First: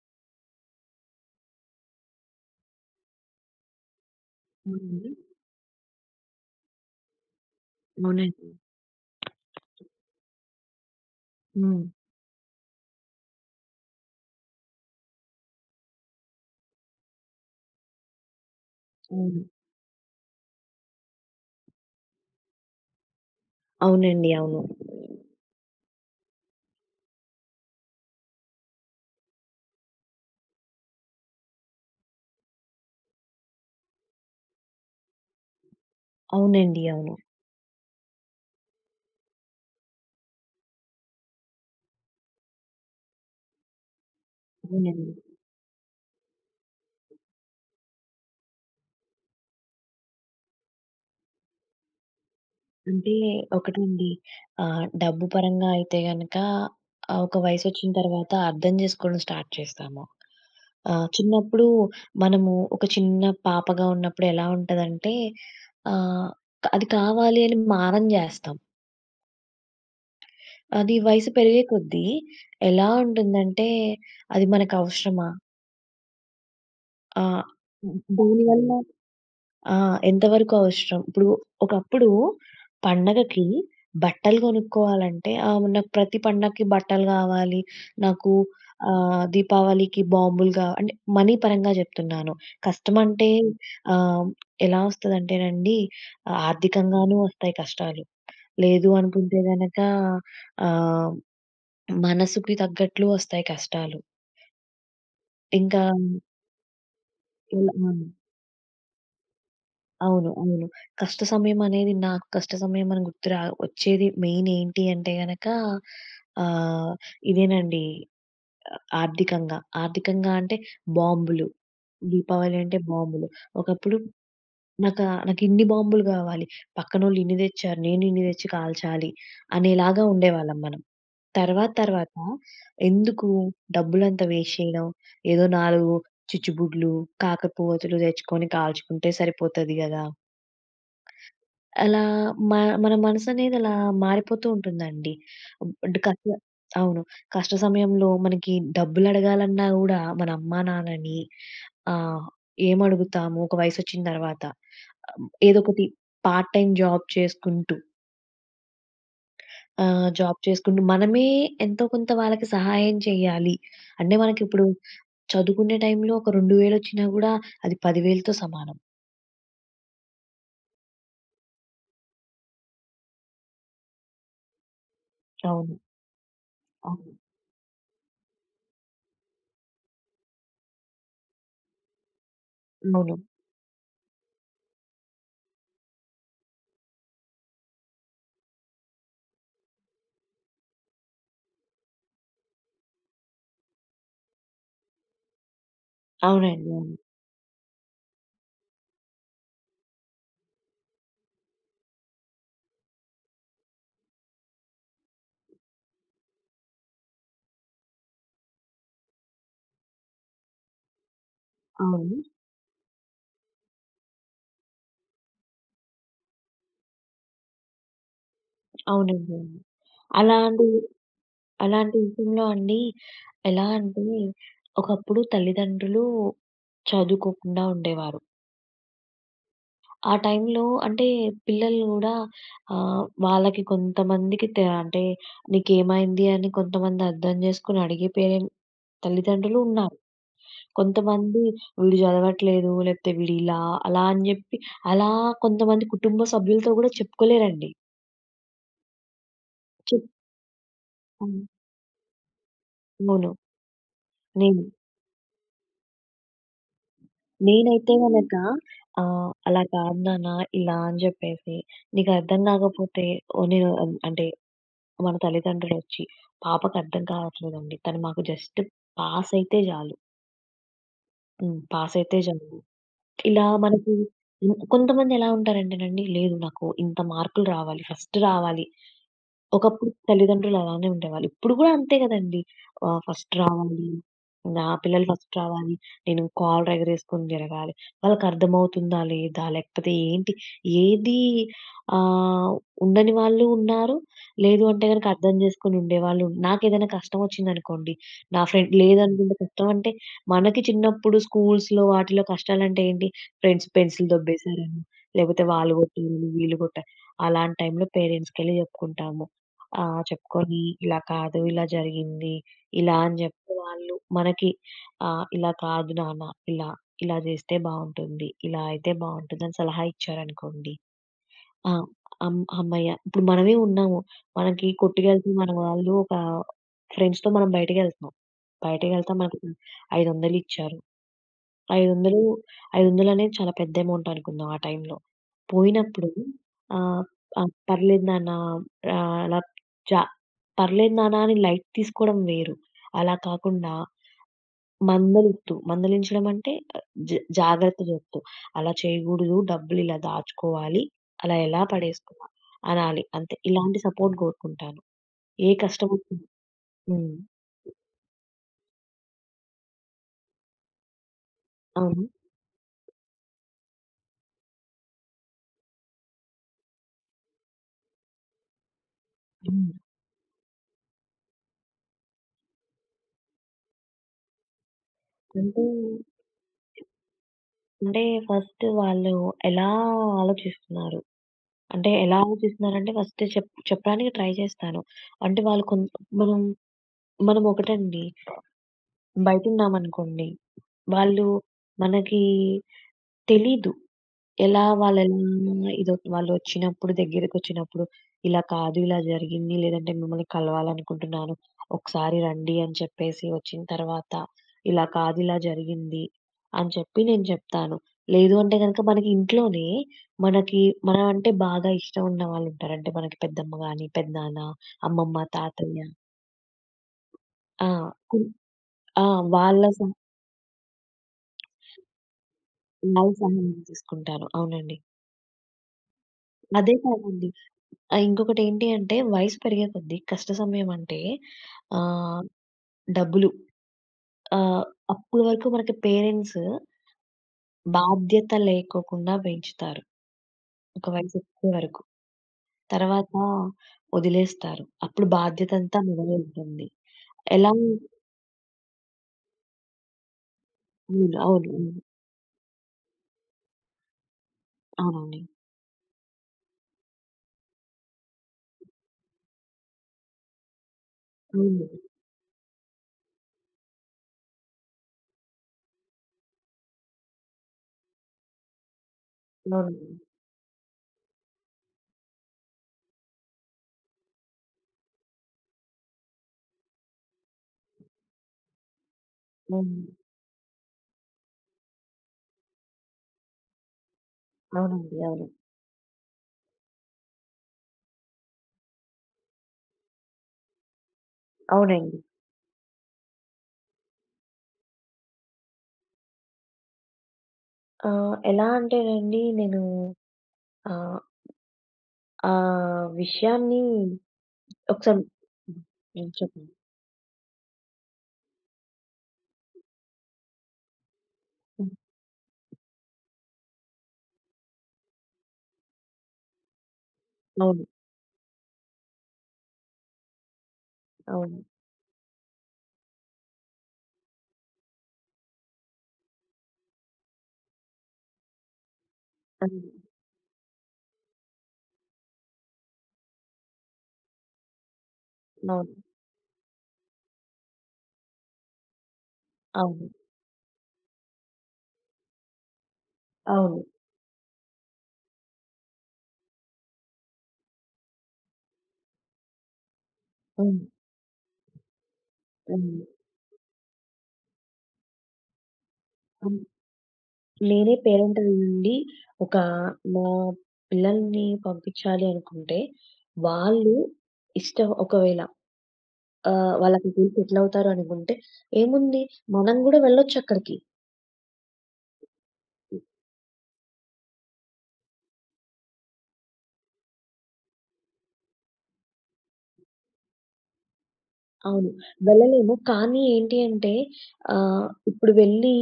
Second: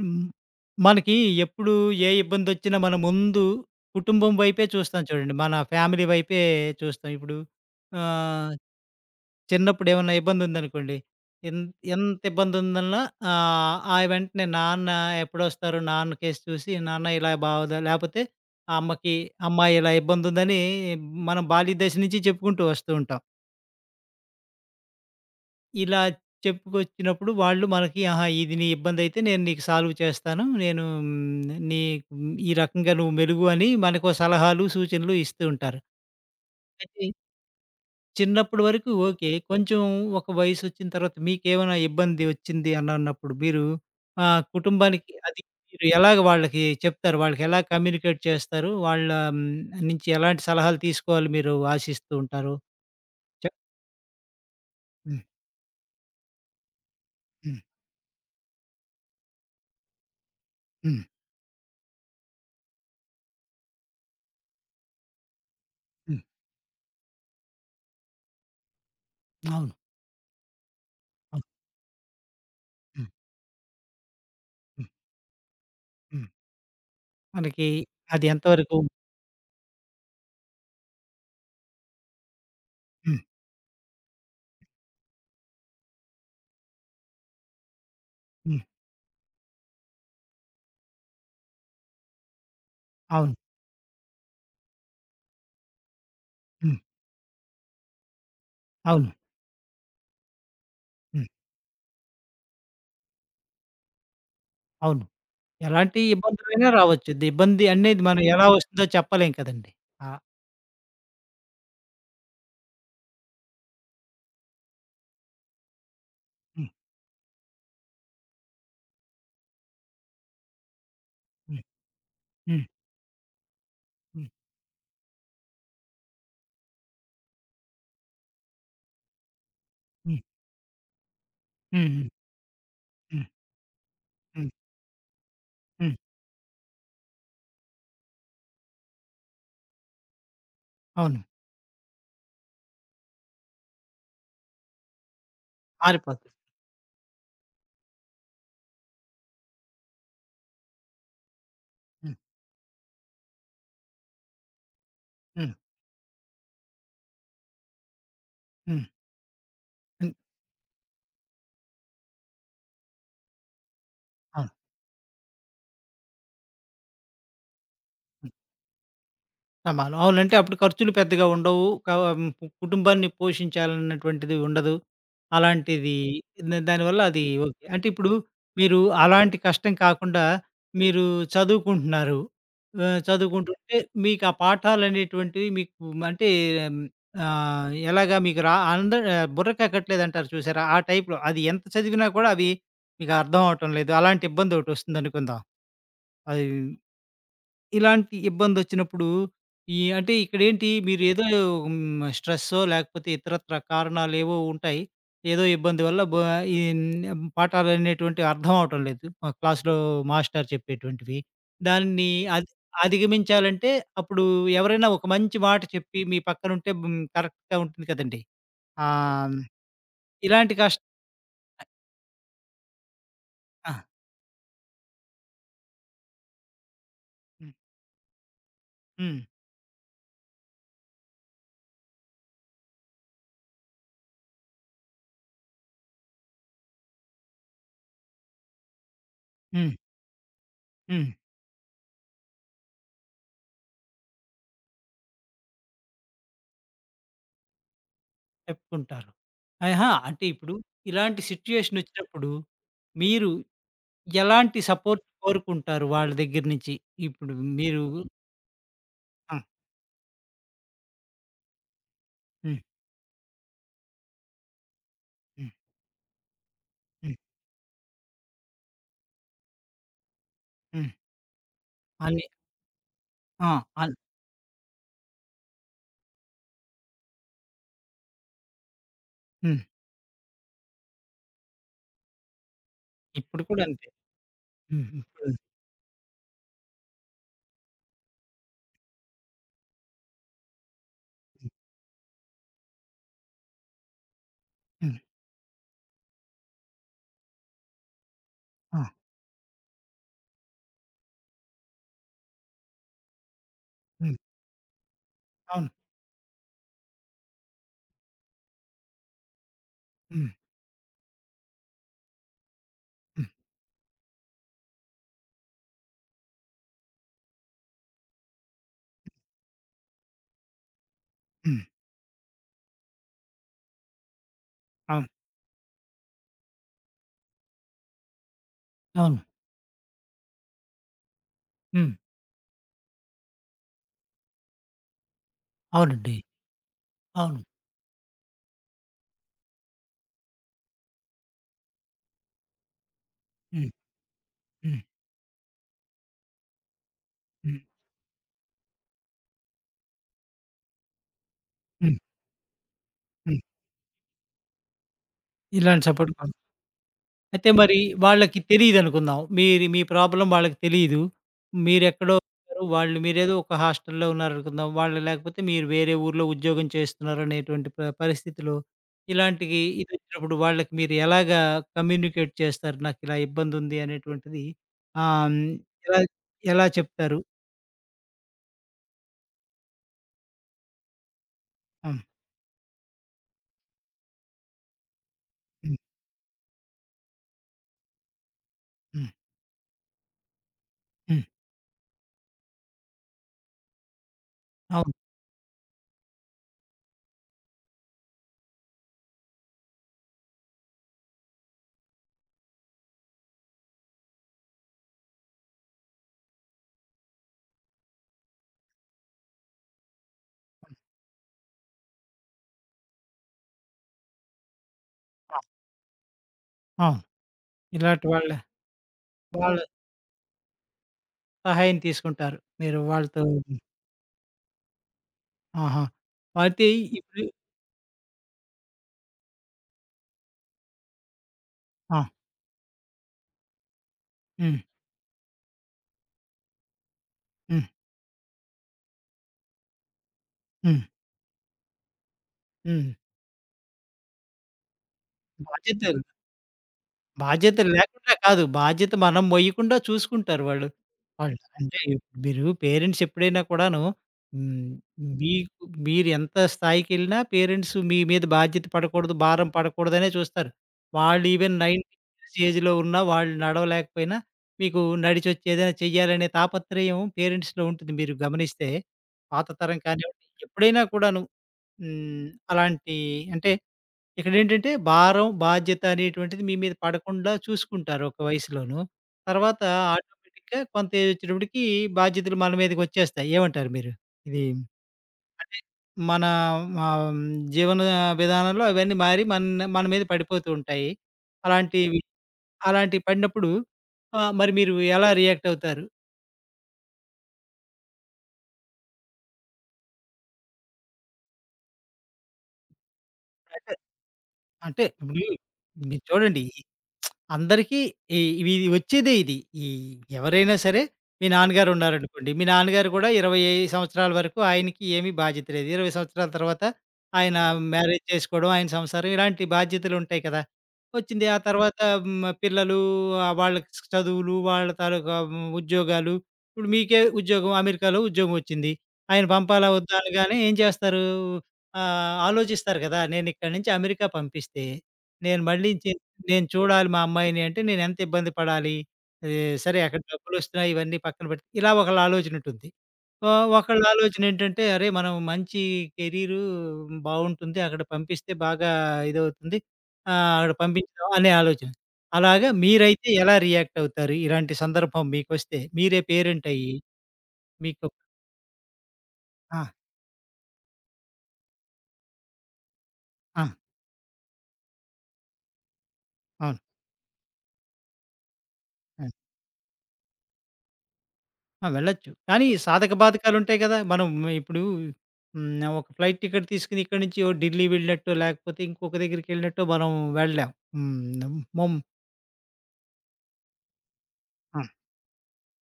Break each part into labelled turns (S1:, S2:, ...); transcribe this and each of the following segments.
S1: హ్మ్. మనకి ఎప్పుడు ఏ ఇబ్బందొచ్చినా మనం ముందు కుటుంబం వైపే చూస్తాం
S2: అవునండి.
S1: చూడండి. మన ఫ్యామిలీ వైపే చూస్తాం. ఇప్పుడు
S2: అవునండి.
S1: ఆహ్, చిన్నప్పుడు ఏమన్నా ఇబ్బందుందనుకోండి, ఎన్
S2: హ్మ్.
S1: ఎంత ఇబ్బందుందన్నా ఆహ్, ఆ ఆ వెంటనే నాన్న ఎప్పుడొస్తారు, నాన్న కేస్ చూసి నాన్న ఇలా బావుందా లేపోతే ఆ అమ్మకి,
S2: అవును.
S1: అమ్మ ఇలా ఇబ్బందుందని మనం బాల్య దశ నుంచి చెప్పుకుంటూ వస్తూ ఉంటాం.
S2: అవునండి. అవును.
S1: ఇలా చెప్పుకొచ్చినప్పుడు వాళ్ళు మనకి, "ఆహా! ఇది నీ ఇబ్బందయితే నేను నీకు సాల్వ్ చేస్తాను. నేను నీకు ఈ రకంగా నువ్వు మెలుగు" అని మనకో సలహాలు, సూచనలు ఇస్తూ ఉంటారు.
S2: అవునండి.
S1: అయితే
S2: అవును.
S1: చిన్నప్పటి వరకు ఓకే. కొంచెం ఒక వయసొచ్చిన తర్వాత మీకేమైనా ఇబ్బంది వచ్చింది అని అన్నప్పుడు మీరు
S2: అవునండి.
S1: కుటుంబానికి అది మీరు ఎలాగ వాళ్ళకి చెప్తారు? వాళ్ళకి ఎలా కమ్యూనికేట్ చేస్తారు? వాళ్ళ నుంచి ఎలాంటి సలహాలు తీసుకోవాలి మీరు ఆశిస్తూ ఉంటారు?
S2: అంటే
S1: చెప్
S2: ఒకటండి,
S1: హ్మ్.
S2: డబ్బు పరంగా అయితే గనక ఒక
S1: హ్మ్.
S2: వయసొచ్చిన తర్వాత అర్థం జేసుకోవడం స్టార్ట్ చేస్తాము.
S1: హ్మ్.
S2: చిన్నప్పుడు మనము ఒక చిన్న పాపగా ఉన్నప్పుడు ఎలా ఉంటదంటే
S1: హ్మ్.
S2: ఆహ్, అది కావాలి అని మారం జేస్తాం.
S1: అవును.
S2: అది వయసు
S1: అవును.
S2: పెరిగే కొద్దీ ఎలా
S1: హ్మ్.
S2: ఉంటుందంటే అది
S1: హ్మ్.
S2: మనకవసరమా?
S1: హ్మ్.
S2: ఆహ్,
S1: మనకి అది
S2: దానివల్ల ఆ! ఎంతవరకు అవసరం. ఇప్పుడు ఒకప్పుడు
S1: హ్మ్.
S2: పండగకి బట్టలు కొనుక్కోవాలంటే, నాకు ప్రతి పండగకి బట్టలు గావాలి. నాకు
S1: హ్మ్.
S2: దీపావళికి బాంబులు గా అంటే, మనీ పరంగా జెప్తున్నాను. కష్టమంటే
S1: అవును.
S2: ఆహ్, ఎలా వస్తదంటేనండి,
S1: హ్మ్.
S2: ఆర్థికంగానూ వస్తాయి కష్టాలు. లేదు
S1: అవును.
S2: అనుకుంటే గనక, ఆహ్,
S1: హ్మ్.
S2: మనసుకి తగ్గట్లు వస్తాయి కష్టాలు.
S1: అవును.
S2: ఇంకా
S1: ఎలాంటి ఇబ్బందులైనా రావచ్చు. ది ఇబ్బంది
S2: ఇలా ఆ!
S1: అనేది మనం ఎలా వస్తుందో చెప్పలేం కదండీ. ఆ!
S2: అవును. అవును. కష్ట సమయమనేది, నాకు కష్ట సమయమని గుర్తు రా వచ్చేది మెయిన్ ఏంటి అంటే గనక
S1: హ్మ్.
S2: ఆహ్, ఇదేనండి, ఆర్థికంగా. ఆర్థికంగా అంటే బాంబులు.
S1: హ్మ్.
S2: దీపావళి
S1: హ్మ్.
S2: అంటే బాంబులు. ఒకప్పుడు
S1: హ్మ్.
S2: నాకిన్ని బాంబులు గావాలి. పక్కనోళ్ళు ఇన్ని దెచ్చారు. నేను ఇన్ని దెచ్చి కాల్చాలి అనేలాగా
S1: హ్మ్.
S2: ఉండేవాళ్ళం మనం. తర్వాత
S1: హ్మ్. హ్మ్.
S2: తర్వాత
S1: హ్మ్.
S2: ఎందుకు డబ్బులంతా
S1: హ్మ్.
S2: వేస్ట్ చేయడం? ఏదో 4
S1: హ్మ్.
S2: చిచ్చుబుడ్లు, కాకరపువ్వొతులు దెచ్చుకొని కాల్చుకుంటే సరిపోతది గదా!
S1: అవును.
S2: అలా మ మన మనసనేది అలా మారిపోతూ ఉంటుందండి. అంటే కష్ట
S1: మారిపోతుంది.
S2: అవును. కష్ట సమయంలో మనకి డబ్బులడగాలన్నా గూడా మన అమ్మా నాన్నని
S1: హ్మ్.
S2: ఆహ్, ఏమడుగుతాము ఒక వయసొచ్చిన తర్వాత.
S1: హ్మ్.
S2: ఏదోకటి పార్ట్ టైమ్ జాబ్ చేసుకుంటూ,
S1: హ్మ్. హ్మ్.
S2: జాబ్ చేసుకుంటూ మనమే ఎంతో కొంత వాళ్ళకి సహాయం చేయాలి. అంటే
S1: అవును.
S2: మనకిప్పుడు చదువుకునే టైంలో ఒక 2000 ఒచ్చినా గూడా అది 10,000తో సమానం.
S1: సమానం. అవునంటే అప్పుడు ఖర్చులు పెద్దగా ఉండవు. హ్మ్. కుటుంబాన్ని పోషించాలన్నటువంటిది ఉండదు.
S2: అవును.
S1: అలాంటిది దానివల్ల
S2: అవును.
S1: అది ఓకే. అంటే ఇప్పుడు మీరు అలాంటి కష్టం కాకుండా మీరు చదువుకుంటున్నారు.
S2: అవును.
S1: చదువుకుంటుంటే మీకు ఆ పాఠాలనేటువంటివి మీకు అంటే ఎలాగా మీకు రా అంద బుర్రకెక్కట్లేదంటారు చూసారా? ఆ టైప్‌లో అది ఎంత చదివినా కూడా అవి మీకు అర్థం అవ్వటం లేదు. అలాంటి ఇబ్బందొకటొస్తుందనుకుందాం. అది
S2: అవునండి. అవును.
S1: ఇలాంటి ఇబ్బందొచ్చినప్పుడు, ఈ అంటే ఇక్కడేంటి మీరేదో స్ట్రెస్సో లేకపోతే ఇతరత్రా కారణాలేవో ఉంటాయి. ఏదో ఇబ్బంది వల్ల ఈ పాఠాలనేటువంటివి అర్థం అవటం లేదు. క్లాస్‌లో మాస్టారు చెప్పేటువంటివి. దాన్ని
S2: అవును.
S1: అధ్ అధిగమించాలంటే అప్పుడు ఎవరైనా ఒక మంచి మాట చెప్పి మీ పక్కనుంటే కరెక్ట్‌గా ఉంటుంది కదండీ.
S2: అవునండి.
S1: ఆహ్,
S2: అవును.
S1: ఇలాంటి
S2: అలాంటి
S1: కష్ట
S2: అలాంటి విషయంలో అండి, ఎలా
S1: ఆ!
S2: అంటే ఒకప్పుడు తల్లిదండ్రులు
S1: హ్మ్.
S2: చదువుకోకుండా ఉండేవారు.
S1: హ్మ్.
S2: ఆ టైంలో అంటే పిల్లలు గూడా వాళ్ళకి, కొంతమందికి తె అంటే నీకేమైంది అని కొంతమంది అర్థం జేసుకొని అడిగే పేరెం తల్లిదండ్రులు
S1: హ్మ్.
S2: ఉన్నారు.
S1: హ్మ్.
S2: కొంతమంది వీడు జదవట్లేదు, లేకపోతే వీడిలా, అలా అని జెప్పి అలా కొంతమంది కుటుంబ సభ్యులతో గూడా చెప్పుకోలేరండి.
S1: చెప్పుకుంటారు. అహా!
S2: చెప్
S1: అంటే ఇప్పుడు ఇలాంటి
S2: అవును.
S1: సిట్యుయేషనొచ్చినప్పుడు మీరు ఎలాంటి
S2: నేను.
S1: సపోర్ట్ కోరుకుంటారు వాళ్ళ దగ్గర నుంచి? ఇప్పుడు మీరు
S2: నేనైతే గనక
S1: ఆ!
S2: "అలా కాదు నాన్న, ఇలా" అని జెప్పేసి, "నీకర్థం
S1: హ్మ్.
S2: గాకపోతే ఓ నేను" అన్ అంటే మన
S1: హ్మ్.
S2: తల్లిదండ్రులొచ్చి, "పాపకర్థం
S1: హ్మ్.
S2: కావట్లేదండి. తను మాకు జస్ట్ పాస్ అయితే జాలు.
S1: హ్మ్.
S2: హ్మ్. పాస్ అయితే
S1: అని
S2: జాలు." ఇలా
S1: ఆ!
S2: మనకి
S1: అన్
S2: హ్మ్. కొంతమందెలా ఉంటారంటేనండి, "లేదు, నాకు ఇంత మార్కులు రావాలి, ఫస్ట్ రావాలి."
S1: హ్మ్.
S2: ఒకప్పుడు తల్లిదండ్రులు అలానే ఉండేవాళ్ళు. ఇప్పుడు గూడా అంతే గదండీ! ఫస్ట్
S1: ఇప్పుడు కూడా
S2: రావాలి.
S1: అంతే.
S2: నా
S1: హ్మ్.
S2: పిల్లలు
S1: ఇప్పుడు
S2: ఫస్ట్ రావాలి. నేను కాలర్ ఎగరేసుకొని తిరగాలి. వాళ్ళకర్థమవుతుందా? లేదా? లేకపోతే ఏంటి? ఏది
S1: హ్మ్.
S2: ఆహ్, ఉండని వాళ్ళు ఉన్నారు. లేదు అంటే
S1: హ్మ్.
S2: గనక అర్థం జేసుకొని ఉండేవాళ్ళు. నాకేదైనా కష్టం ఒచ్చిందనుకోండి, నా ఫ్రెండ్
S1: ఆ!
S2: లేదనుకుంటే కష్టం అంటే, మనకి చిన్నప్పుడు స్కూల్స్‌లో వాటిలో కష్టాలంటే ఏంటి? ఫ్రెండ్స్ పెన్సిల్
S1: హ్మ్.
S2: దొబ్బేశారని, లేకపోతే
S1: అవును.
S2: వాళ్ళు గొట్టారని, వీళ్ళు గొట్టారు. అలాంటి టైంలో పేరెంట్స్‌కెళ్లి జెప్పుకుంటాము. ఆ!
S1: హ్మ్.
S2: చెప్పుకొని, ఇలా కాదు, ఇలా జరిగింది, ఇలా అని
S1: హ్మ్.
S2: జెప్తే వాళ్ళు మనకి "ఇలా కాదు నాన్న, ఇలా, ఇలా జేస్తే బావుంటుంది, ఇలా అయితే బావుంటుంది" అని సలహా ఇచ్చారనుకోండి.
S1: హ్మ్.
S2: ఆ! అమ్ హమ్మయ్య! ఇప్పుడు మనమే ఉన్నాము. మనకి
S1: అవును.
S2: కొట్టుకెళ్తున్న మన వాళ్ళు ఒక ఫ్రెండ్స్‌తో మనం బయటికెళ్తున్నాం. బయటికెళ్తే
S1: అవును.
S2: మనకి 500 ఇచ్చారు.
S1: హ్మ్.
S2: 500, 500 అనేది చాలా పెద్ద అమౌంట్ అనుకుందాం ఆ టైంలో. పోయినప్పుడు
S1: అవునండి.
S2: ఆహ్,
S1: అవును.
S2: పర్లేదు నాన్న, అలా చ పర్లేదు నాన్న అని లైట్ తీసుకోవడం వేరు. అలా
S1: హ్మ్.
S2: కాకుండా
S1: హ్మ్.
S2: మందలిత్తు. మందలించడం అంటే ఆ, జ
S1: హ్మ్.
S2: జాగ్రత్త చెప్తూ. అలా చేయకూడదు. డబ్బులు ఇలా దాచుకోవాలి. అలా ఎలా
S1: హ్మ్.
S2: పడేసుకున్నా అనాలి అంతే.
S1: హ్మ్.
S2: ఇలాంటి సపోర్ట్ కోరుకుంటాను. ఏ
S1: ఇలాంటి
S2: కష్టం
S1: సపోర్ట్
S2: వచ్చినా. హ్మ్.
S1: అయితే మరి వాళ్ళకి తెలీదనుకుందాం. మీరి మీ ప్రాబ్లమ్ వాళ్ళకి తెలీదు.
S2: అవును.
S1: మీరెక్కడో ఉన్నారు. వాళ్ళు మీరేదో ఒక హాస్టల్‌లో ఉన్నారనుకుందాం. వాళ్ళు లేకపోతే మీరు వేరే ఊర్లో ఉద్యోగం చేస్తున్నారనేటువంటి పరిస్థితిలో ఇలాంటివి
S2: హ్మ్.
S1: ఇదొచ్చినప్పుడు వాళ్ళకి మీరు ఎలాగా కమ్యూనికేట్ చేస్తారు? నాకిలా ఇబ్బందుంది అనేటువంటిది ఆహ్, హ్మ్.
S2: అంటే
S1: ఎలా ఎలా చెప్తారు?
S2: అంటే ఫస్ట్ వాళ్ళు ఎలా ఆలోచిస్తున్నారు? అంటే
S1: హ్మ్.
S2: ఎలా ఆలోచిస్తున్నానంటే, ఫస్ట్ చెప్పడానికి ట్రై చేస్తాను. అంటే వాళ్ళు
S1: హ్మ్.
S2: కొం మనం మనం ఒకటండి,
S1: హ్మ్.
S2: బయటున్నామనుకోండి,
S1: హ్మ్.
S2: వాళ్ళు మనకి తెలీదు. ఎలా
S1: అవును.
S2: వాళ్ళెలా ఇదో వాళ్ళొచ్చినప్పుడు, దగ్గరకొచ్చినప్పుడు, ఇలా కాదు, ఇలా జరిగింది, లేదంటే మిమ్మల్ని కలవాలనుకుంటున్నాను, ఒకసారి రండి అని చెప్పేసి వచ్చిన తర్వాత, ఇలా కాదు, ఇలా జరిగింది అని చెప్పి నేను చెప్తాను. లేదు అంటే గనక మనకి ఇంట్లోనే, మనకి, మనం అంటే బాగా ఇష్టం ఉన్న వాళ్ళుంటారు. అంటే మనకి పెద్దమ్మ గాని, పెదనాన్న, అమ్మమ్మ,
S1: ఆ!
S2: తాతయ్య
S1: అవును.
S2: ఆ!
S1: ఇలాంటి
S2: కు
S1: వాళ్ళ
S2: ఆ!
S1: వాళ్ళ
S2: వాళ్ళ సహ
S1: సహాయం తీసుకుంటారు. మీరు
S2: వాళ్ళ
S1: వాళ్ళతో
S2: సహాయం తీసుకుంటాను. అవునండి.
S1: ఆహా! అయితే
S2: అదే
S1: ఇప్పుడు
S2: కాదండి. ఆ! ఇంకొకటేంటి అంటే, వయసు పెరిగే కొద్దీ కష్ట సమయం అంటే
S1: ఆ!
S2: ఆహ్, డబ్బులు.
S1: హ్మ్.
S2: ఆహ్, అప్పుడు వరకు మనకి పేరెంట్స్
S1: హ్మ్.
S2: బాధ్యత లేకోకుండా పెంచుతారు.
S1: హ్మ్.
S2: ఒక వయసొచ్చే వరకు.
S1: హ్మ్.
S2: తర్వాత వదిలేస్తారు. అప్పుడు బాధ్యతంతా
S1: బాధ్యతలు,
S2: మనదే ఉంటుంది. ఎలా
S1: బాధ్యతలు లేకుండా కాదు. బాధ్యత మనం మొయ్యకుండా చూసుకుంటారు వాళ్ళు. వాళ్ళు
S2: అవును.
S1: అంటే మీరు పేరెంట్స్ ఎప్పుడైనా కూడాను హ్మ్.
S2: అవును.
S1: మీకు మీరు ఎంత స్థాయికెళ్ళినా పేరెంట్స్ మీ మీద బాధ్యత పడకూడదు, భారం పడకూడదనే చూస్తారు. వాళ్ళు
S2: హ్మ్.
S1: ఈవెన్
S2: అవునండి.
S1: 90 ఇయర్స్ ఏజ్‌లో ఉన్నా వాళ్ళు నడవలేకపోయినా మీకు నడిచొచ్చి ఏదైనా చెయ్యాలనే తాపత్రయం పేరెంట్స్‌లో ఉంటుంది మీరు గమనిస్తే. పాత
S2: అవును.
S1: తరం
S2: అవునండి.
S1: కానివ్వండి, ఎప్పుడైనా కూడాను హ్మ్. అలాంటి అంటే ఇక్కడేంటంటే భారం, బాధ్యత అనేటువంటిది మీ మీద పడకుండా చూసుకుంటారు ఒక వయసులోను. తర్వాత
S2: హ్మ్.
S1: ఆటోమేటిక్‌గా కొంత ఏజొచ్చేటప్పటికి బాధ్యతలు మన మీదకొచ్చేస్తాయి. ఏమంటారు మీరు? ఇది
S2: అవునండి. అవును.
S1: అంటే మన ఆహ్, జీవన విధానంలో అవన్నీ మారి మన మన మీద పడిపోతూ ఉంటాయి.
S2: అవునండి.
S1: అలాంటివి అలాంటివి పడినప్పుడు మరి మీరు ఎలా రియాక్ట్ అవుతారు?
S2: ఎలా అంటేనండి, నేను ఆహ్, ఆ విషయాన్ని
S1: అంటే అంటే
S2: ఒకసారి
S1: ఇప్పుడు
S2: హ్మ్.
S1: మీరు
S2: హ్మ్.
S1: చూడండి
S2: చెప్పండి.
S1: అందరికీ ఈ ఇవి ఇది వచ్చేదే ఇది. ఈ ఎవరైనా సరే మీ నాన్నగారు
S2: హ్మ్.
S1: ఉన్నారనుకోండి. మీ నాన్నగారు కూడా 20 సంవత్సరాల వరకు ఆయనకి ఏమీ బాధ్యత లేదు. 20 సంవత్సరాల తర్వాత ఆయన
S2: అవును.
S1: మ్యారేజ్ చేసుకోవడం, ఆయన సంసారం ఇలాంటి బాధ్యతలు ఉంటాయి కదా! వచ్చింది. ఆ
S2: అవును.
S1: తర్వాత పిల్లలు వాళ్ళకి చదువులు, వాళ్ళ తాలూకా ఉద్యోగాలు. ఇప్పుడు మీకే ఉద్యోగం అమెరికాలో ఉద్యోగం వచ్చింది. ఆయన
S2: అవును.
S1: పంపాలా వద్దా అనగానే ఏం చేస్తారు? ఆలోచిస్తారు కదా! నేనిక్కడి నుంచి అమెరికా పంపిస్తే, నేను మళ్ళీ
S2: అవును.
S1: నేను చూడాలి మా అమ్మాయిని అంటే నేనెంత ఇబ్బంది పడాలి? ఆహ్, సరే
S2: అవును.
S1: అక్కడ డబ్బులొస్తున్నాయి ఇవన్నీ పక్కన పెడితే ఇలా ఒకళ్ళ ఆలోచనుంటుంది. ఒ
S2: అవును.
S1: ఒకళ్ళ ఆలోచనేంటంటే అరే! మనం మంచి కెరీరు బావుంటుంది. అక్కడ పంపిస్తే బాగా ఇదవుతుంది. అక్కడ
S2: హ్మ్.
S1: పంపించదాం అనే ఆలోచన. అలాగా
S2: హ్మ్.
S1: మీరైతే ఎలా రియాక్ట్ అవుతారు? ఇలాంటి సందర్భం మీకొస్తే? మీరే
S2: హ్మ్.
S1: పేరెంటయ్యి
S2: నేనే
S1: మీకు
S2: పేరెంట్ అయ్యుండి ఒక
S1: ఆ!
S2: నా పిల్లల్ని పంపించాలి అనుకుంటే,
S1: ఆ!
S2: వాళ్ళు ఇష్టం, ఒకవేళ
S1: అవును.
S2: వాళ్ళక్కడికెళ్లి సెటిల్ అవుతారు అనుకుంటే, ఏముంది,
S1: ఆ!
S2: మనం గూడా వెళ్ళొచ్చక్కడికి.
S1: ఆ! వెళ్ళొచ్చు. కానీ సాధక బాధకాలుంటాయి గదా! మనం ఇప్పుడు హ్మ్. ఒక ఫ్లైట్ టికెట్ తీసుకొని ఇక్కడి నుంచి ఓ ఢిల్లీ వెళ్ళినట్టో, లేకపోతే ఇంకొక దగ్గరికెళ్ళినట్టో మనం వెళ్ళలేం. హ్మ్.
S2: అవును.
S1: మొం
S2: వెళ్ళలేము. కానీ ఏంటి అంటే,
S1: ఆ!
S2: ఇప్పుడు వెళ్ళి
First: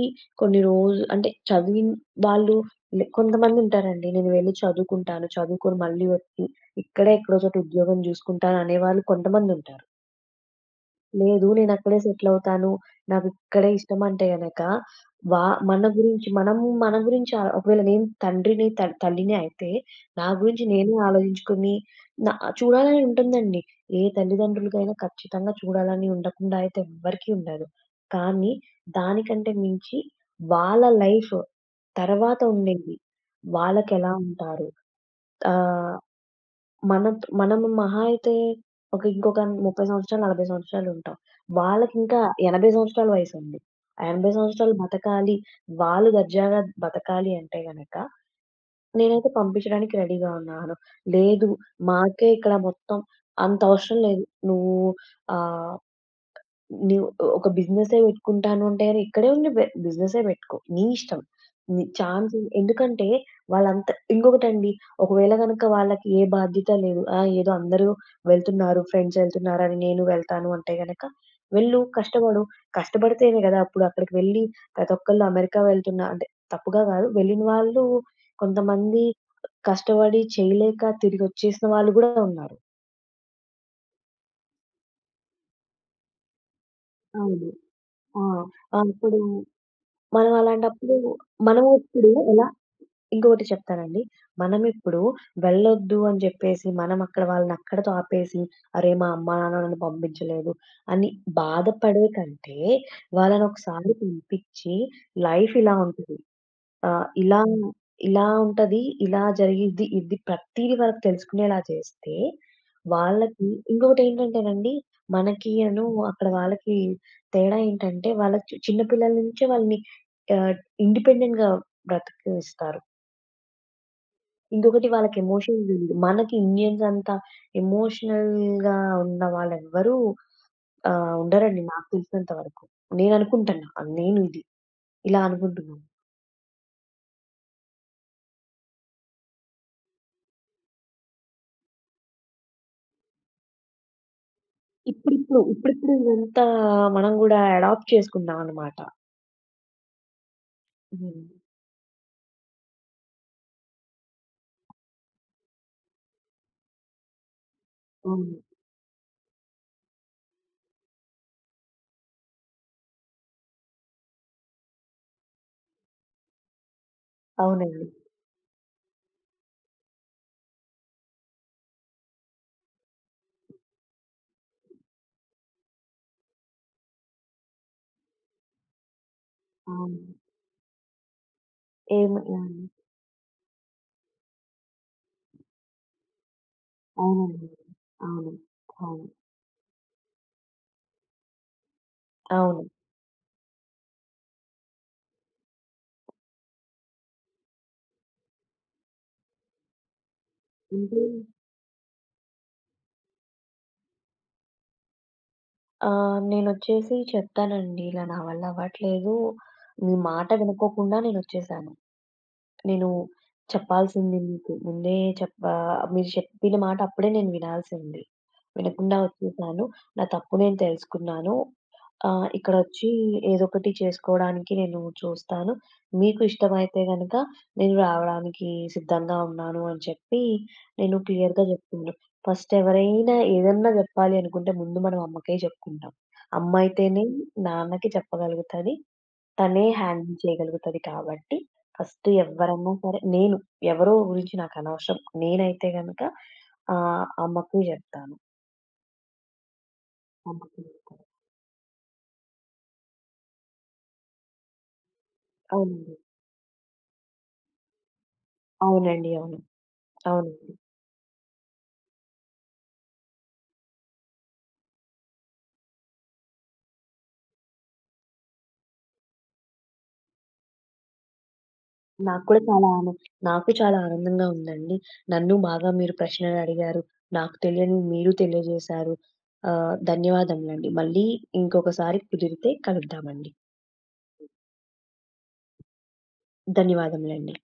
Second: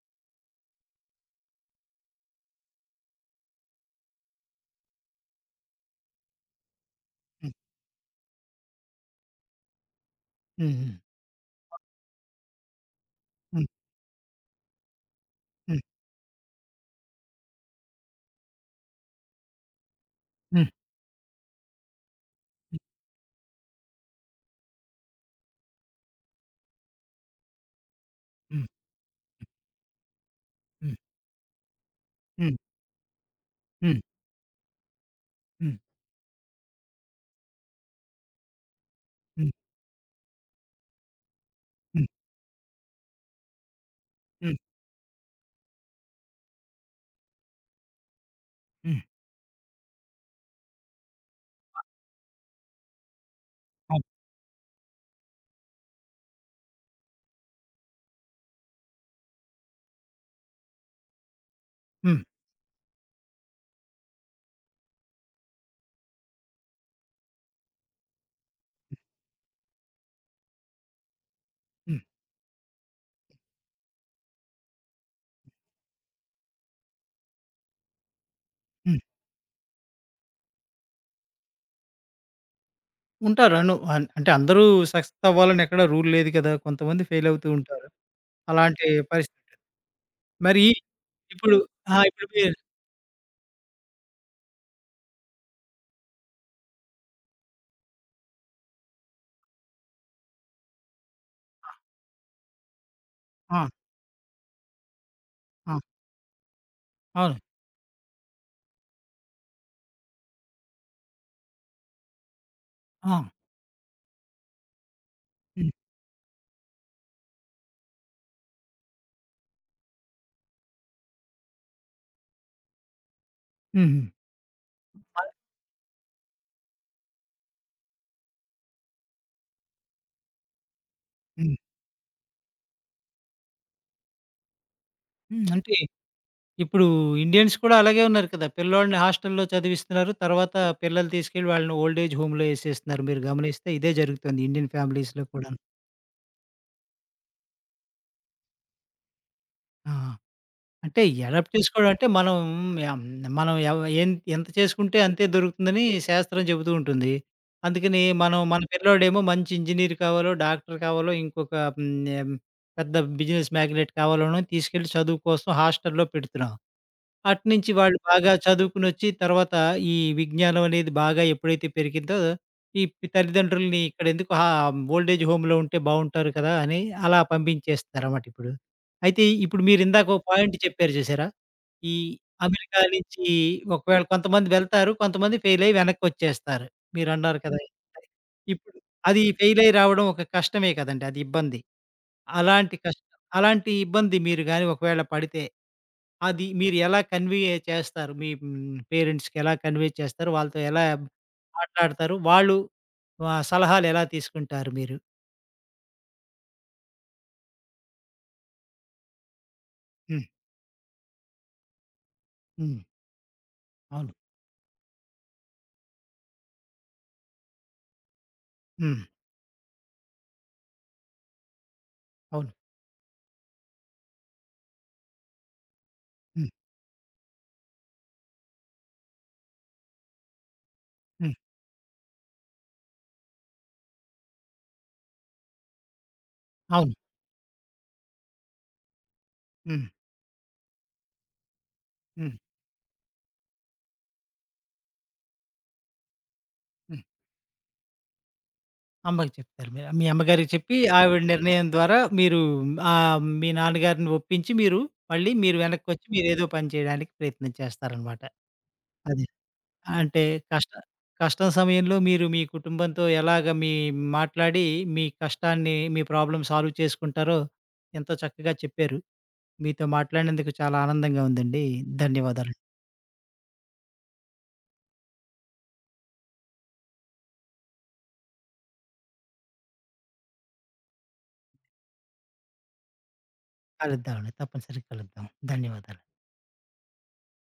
S2: కొన్ని రోజులు అంటే చదివిన వాళ్ళు లే కొంతమందుంటారండి. నేను వెళ్ళి చదువుకుంటాను. చదువుకొని మళ్ళీ వచ్చి ఇక్కడే ఎక్కడో
S1: హ్మ్.
S2: చోట ఉద్యోగం జూసుకుంటాను అనేవాళ్ళు కొంతమందుంటారు.
S1: హ్మ్.
S2: లేదు. నేనక్కడే సెటిలవుతాను.
S1: హ్మ్.
S2: నాకిక్కడే ఇష్టమంటే గనక, వా
S1: హ్మ్.
S2: మన గురించి ఒకవేళ నేను తండ్రిని, త తల్లిని అయితే, నా గురించి
S1: హ్మ్.
S2: నేనే ఆలోచించుకొని నా చూడాలని ఉంటుందండి. ఏ తల్లిదండ్రులకైనా ఖచ్చితంగా చూడాలని ఉండకుండా అయితే ఎవ్వరికీ ఉండదు. కానీ,
S1: హ్మ్.
S2: దానికంటే మించి వాళ్ళ
S1: హ్మ్.
S2: లైఫ్ తర్వాత
S1: హ్మ్.
S2: ఉండేది.
S1: హ్మ్.
S2: వాళ్ళకెలా ఉంటారు?
S1: హ్మ్.
S2: ఆహ్, మనత్ మనం మహా అయితే ఒక ఇంకొక
S1: హ్మ్.
S2: 30 సంవత్సరాలు, 40 సంవత్సరాలు ఉంటాం.
S1: హ్మ్.
S2: వాళ్ళకింకా 80 సంవత్సరాల వయసుంది. ఆ 80
S1: హ్మ్.
S2: సంవత్సరాలు బతకాలి, వాళ్ళు దర్జాగా బతకాలి అంటే గనక,
S1: హ్మ్.
S2: నేనైతే పంపించడానికి రెడీగా ఉన్నాను. లేదు, మాకే ఇక్కడ మొత్తం అంత అవసరం
S1: అవును.
S2: లేదు. నువ్వు ఆహ్ నీవు ఒక బిజినెసే పెట్టుకుంటాను అంటే గనక ఇక్కడే ఉండి బిజినెసే పెట్టుకో. నీ ఇష్టం. నీ
S1: హ్మ్.
S2: ఛాన్స్ ఎందుకంటే వాళ్ళంతా ఇంకొకటండి, ఒకవేళ గనక వాళ్ళకి ఏ బాధ్యత లేదు. ఆ! ఏదో అందరూ వెళ్తున్నారు, ఫ్రెండ్స్ ఎళ్తున్నారని నేను వెళ్తాను అంటే గనక వెళ్ళు,
S1: హ్మ్.
S2: కష్టపడు. కష్టపడితేనే గదా! అప్పుడు అక్కడికి వెళ్లి ప్రతి ఒక్కళ్ళు అమెరికా వెళ్తున్నా అంటే తప్పుగా గాదు. వెళ్ళిన వాళ్ళు
S1: హ్మ్.
S2: కొంతమంది కష్టపడి చేయలేక తిరిగొచ్చేసిన వాళ్ళు గూడా ఉన్నారు.
S1: ఉంటారు. అను అన్ అంటే అందరూ సక్సెస్ అవ్వాలని ఎక్కడ రూల్ లేదు కదా! కొంతమంది ఫెయిల్
S2: అవును.
S1: అవుతూ ఉంటారు.
S2: ఆ! ఆ!
S1: అలాంటి
S2: ఇప్పుడు
S1: పరిస్థితి.
S2: మనం
S1: మరి
S2: అలాంటప్పుడు
S1: ఇప్పుడు ఆ!
S2: మనమిప్పుడు
S1: ఇప్పుడు
S2: ఎలా
S1: మీరు
S2: ఇంకొకటి చెప్తానండి. మనమిప్పుడు వెళ్ళొద్దు అని చెప్పేసి, మనం అక్కడ వాళ్ళని అక్కడితో ఆపేసి, "అరే! మా అమ్మా, నాన్న నన్ను పంపించలేదు" అని బాధపడే కంటే,
S1: ఆ!
S2: వాళ్ళనొకసారి పంపించి, లైఫ్
S1: ఆ!
S2: ఇలా ఉంటది. ఆ!
S1: అవును.
S2: ఇలా ఇలా ఉంటది. ఇలా జరిగిద్ది. ఇది ప్రతీది వాళ్ళకి తెలుసుకునేలా చేస్తే,
S1: ఆ!
S2: వాళ్ళకి ఇంకొకటేంటంటేనండి,
S1: హ్మ్.
S2: మనకిను అక్కడ వాళ్ళకి తేడా ఏంటంటే, వాళ్ళ చిన్న పిల్లల నుంచే వాళ్ళని ఆహ్, ఇండిపెండెంట్‌గా బ్రతికిస్తారు.
S1: హుహు.
S2: ఇంకొకటి, వాళ్ళకి ఎమోషన్ తెలీదు. మనకి ఇండియన్స్ అంత ఎమోషనల్‌గా ఉన్న వాళ్ళెవ్వరూ
S1: హ్మ్.
S2: ఉండరండి నాకు తెలిసినంత వరకు. నేననుకుంటున్నా. అది నేను ఇది. ఇలా
S1: హ్మ్. అంటే
S2: అనుకుంటున్నాను.
S1: ఇప్పుడు ఇండియన్స్ కూడా అలాగే ఉన్నారు కదా! పిల్లోడిని హాస్టల్‌లో చదివిస్తున్నారు. తర్వాత పిల్లలు తీసుకెళ్ళి వాళ్ళని ఓల్డ్ ఏజ్ హోమ్‌లో ఏసేస్తున్నారు. మీరు గమనిస్తే ఇదే జరుగుతుంది ఇండియన్ ఫ్యామిలీస్‌లో
S2: ఇప్పుడిప్పుడు,
S1: కూడాను.
S2: ఇప్పుడిప్పుడు ఇదంతా మనం గూడా అడాప్ట్ చేసుకున్నాం అనమాట.
S1: ఆ! అంటే
S2: హ్మ్.
S1: అడాప్ట్ చేసుకోవడం అంటే మనం యాం మనం ఎవ ఎన్ ఎంత చేసుకుంటే అంతే దొరుకుతుందని శాస్త్రం చెబుతూ ఉంటుంది. అందుకని
S2: అవును.
S1: మనం మన పిల్లోడేమో మంచి ఇంజినీర్ కావాలో, డాక్టర్ కావాలో, ఇంకొక ఆహ్, పెద్ద బిజినెస్ మ్యాగ్నెట్ కావాలోనో తీసుకెళ్ళి చదువు కోసం హాస్టల్‌లో పెడుతున్నాం. అటునుంచి
S2: అవునండి.
S1: వాళ్ళు బాగా చదువుకునొచ్చి తర్వాత ఈ విజ్ఞానం అనేది బాగా ఎప్పుడైతే పెరిగిందో, ఈ తల్లిదండ్రుల్ని ఇక్కడెందుకు ఓల్డ్ ఏజ్ హోమ్‌లో ఉంటే బావుంటారు కదా! అని అలా పంపించేస్తున్నారన్నమాట ఇప్పుడు. అయితే ఇప్పుడు
S2: అవును.
S1: మీరిందాక ఓ పాయింట్ చెప్పారు చూసారా? ఈ
S2: ఏమి అవును.
S1: అమెరికా నుంచి ఒకవేళ కొంతమంది వెళ్తారు, కొంతమంది ఫెయిల్ అయ్యి వెనక్కొచ్చేస్తారు. మీరన్నారు
S2: అవునండి.
S1: కదా!
S2: అవును.
S1: ఇప్పుడు
S2: అవును.
S1: అది ఫెయిల్ అయ్యి రావడం ఒక కష్టమే కదండీ! అది ఇబ్బంది.
S2: అవును.
S1: అలాంటి కష్టం అలాంటి ఇబ్బంది మీరు గాని ఒకవేళ పడితే అది మీరు ఎలా కన్వే చేస్తారు? మీ పేరెంట్స్‌కి ఎలా కన్వే చేస్తారు? వాళ్ళతో ఎలా
S2: అంటే
S1: మాట్లాడతారు? వాళ్ళు సలహాలు ఎలా తీసుకుంటారు మీరు?
S2: నేనొచ్చేసి చెప్తానండి. ఇలా నా వల్ల అవ్వట్లేదు. మీ
S1: హ్మ్.
S2: మాట వినుకోకుండా నేనొచ్చేసాను.
S1: హ్మ్.
S2: నేను
S1: అవును.
S2: చెప్పాల్సింది మీకు. ముందే చెప్ప మీరు చెప్పిన మాట అప్పుడే నేను వినాల్సింది. వినకుండా
S1: హ్మ్.
S2: వచ్చేసాను. నా తప్పు నేను తెలుసుకున్నాను.
S1: అవును.
S2: ఇక్కడొచ్చి ఏదోకటి చేసుకోవడానికి నేను చూస్తాను. మీకు
S1: హ్మ్.
S2: ఇష్టమైతే గనక నేను రావడానికి సిద్ధంగా ఉన్నాను అని చెప్పి నేను
S1: హ్మ్.
S2: క్లియర్‌గా జెప్పాను. ఫస్ట్ ఎవరైనా ఏదన్నా జెప్పాలి అనుకుంటే ముందు మనం అమ్మకే జెప్పుకుంటాం. అమ్మ
S1: అవును.
S2: అయితేనే నాన్నకి చెప్పగలుగుతది. తనే
S1: హ్మ్.
S2: హ్యాండిల్ చేయగలుగుతది కాబట్టి, ఫస్ట్
S1: హ్మ్.
S2: ఎవ్వరన్నా సరే నేను ఎవరో గురించి నాకనవసరం. నేనైతే గనక
S1: హ్మ్.
S2: అమ్మకి జెప్తాను.
S1: అమ్మకి చెప్తారు మీరు. మీ అమ్మగారికి
S2: అమ్మకి
S1: చెప్పి
S2: జెప్తాను.
S1: ఆవిడ నిర్ణయం ద్వారా మీరు మీ నాన్నగారిని ఒప్పించి మీరు మళ్ళీ మీరు
S2: అవునండి.
S1: వెనక్కొచ్చి మీరేదో పని చేయడానికి ప్రయత్నం చేస్తారనమాట.
S2: అవునండి.
S1: అది.
S2: అవును.
S1: అంటే
S2: అవునండి.
S1: కష్ట కష్టం సమయంలో మీరు మీ కుటుంబంతో ఎలాగ మీ మాట్లాడి, మీ కష్టాన్ని, మీ ప్రాబ్లమ్ సాల్వ్ చేసుకుంటారో ఎంతో చక్కగా చెప్పారు. మీతో మాట్లాడినందుకు చాలా ఆనందంగా ఉందండి.
S2: నాకు కూడా
S1: ధన్యవాదాలు.
S2: చాలా ఆన నాకు చాలా ఆనందంగా ఉందండి. నన్ను బాగా మీరు ప్రశ్నలడిగారు. నాకు తెలియనివి మీరు తెలియజేశారు. ధన్యవాదములండి. మళ్ళీ ఇంకొకసారి కుదిరితే కలుద్దామండి.
S1: కలుద్దామండి. తప్పనిసరిగా కలుద్దాం. ధన్యవాదాలు.
S2: ధన్యవాదములండి.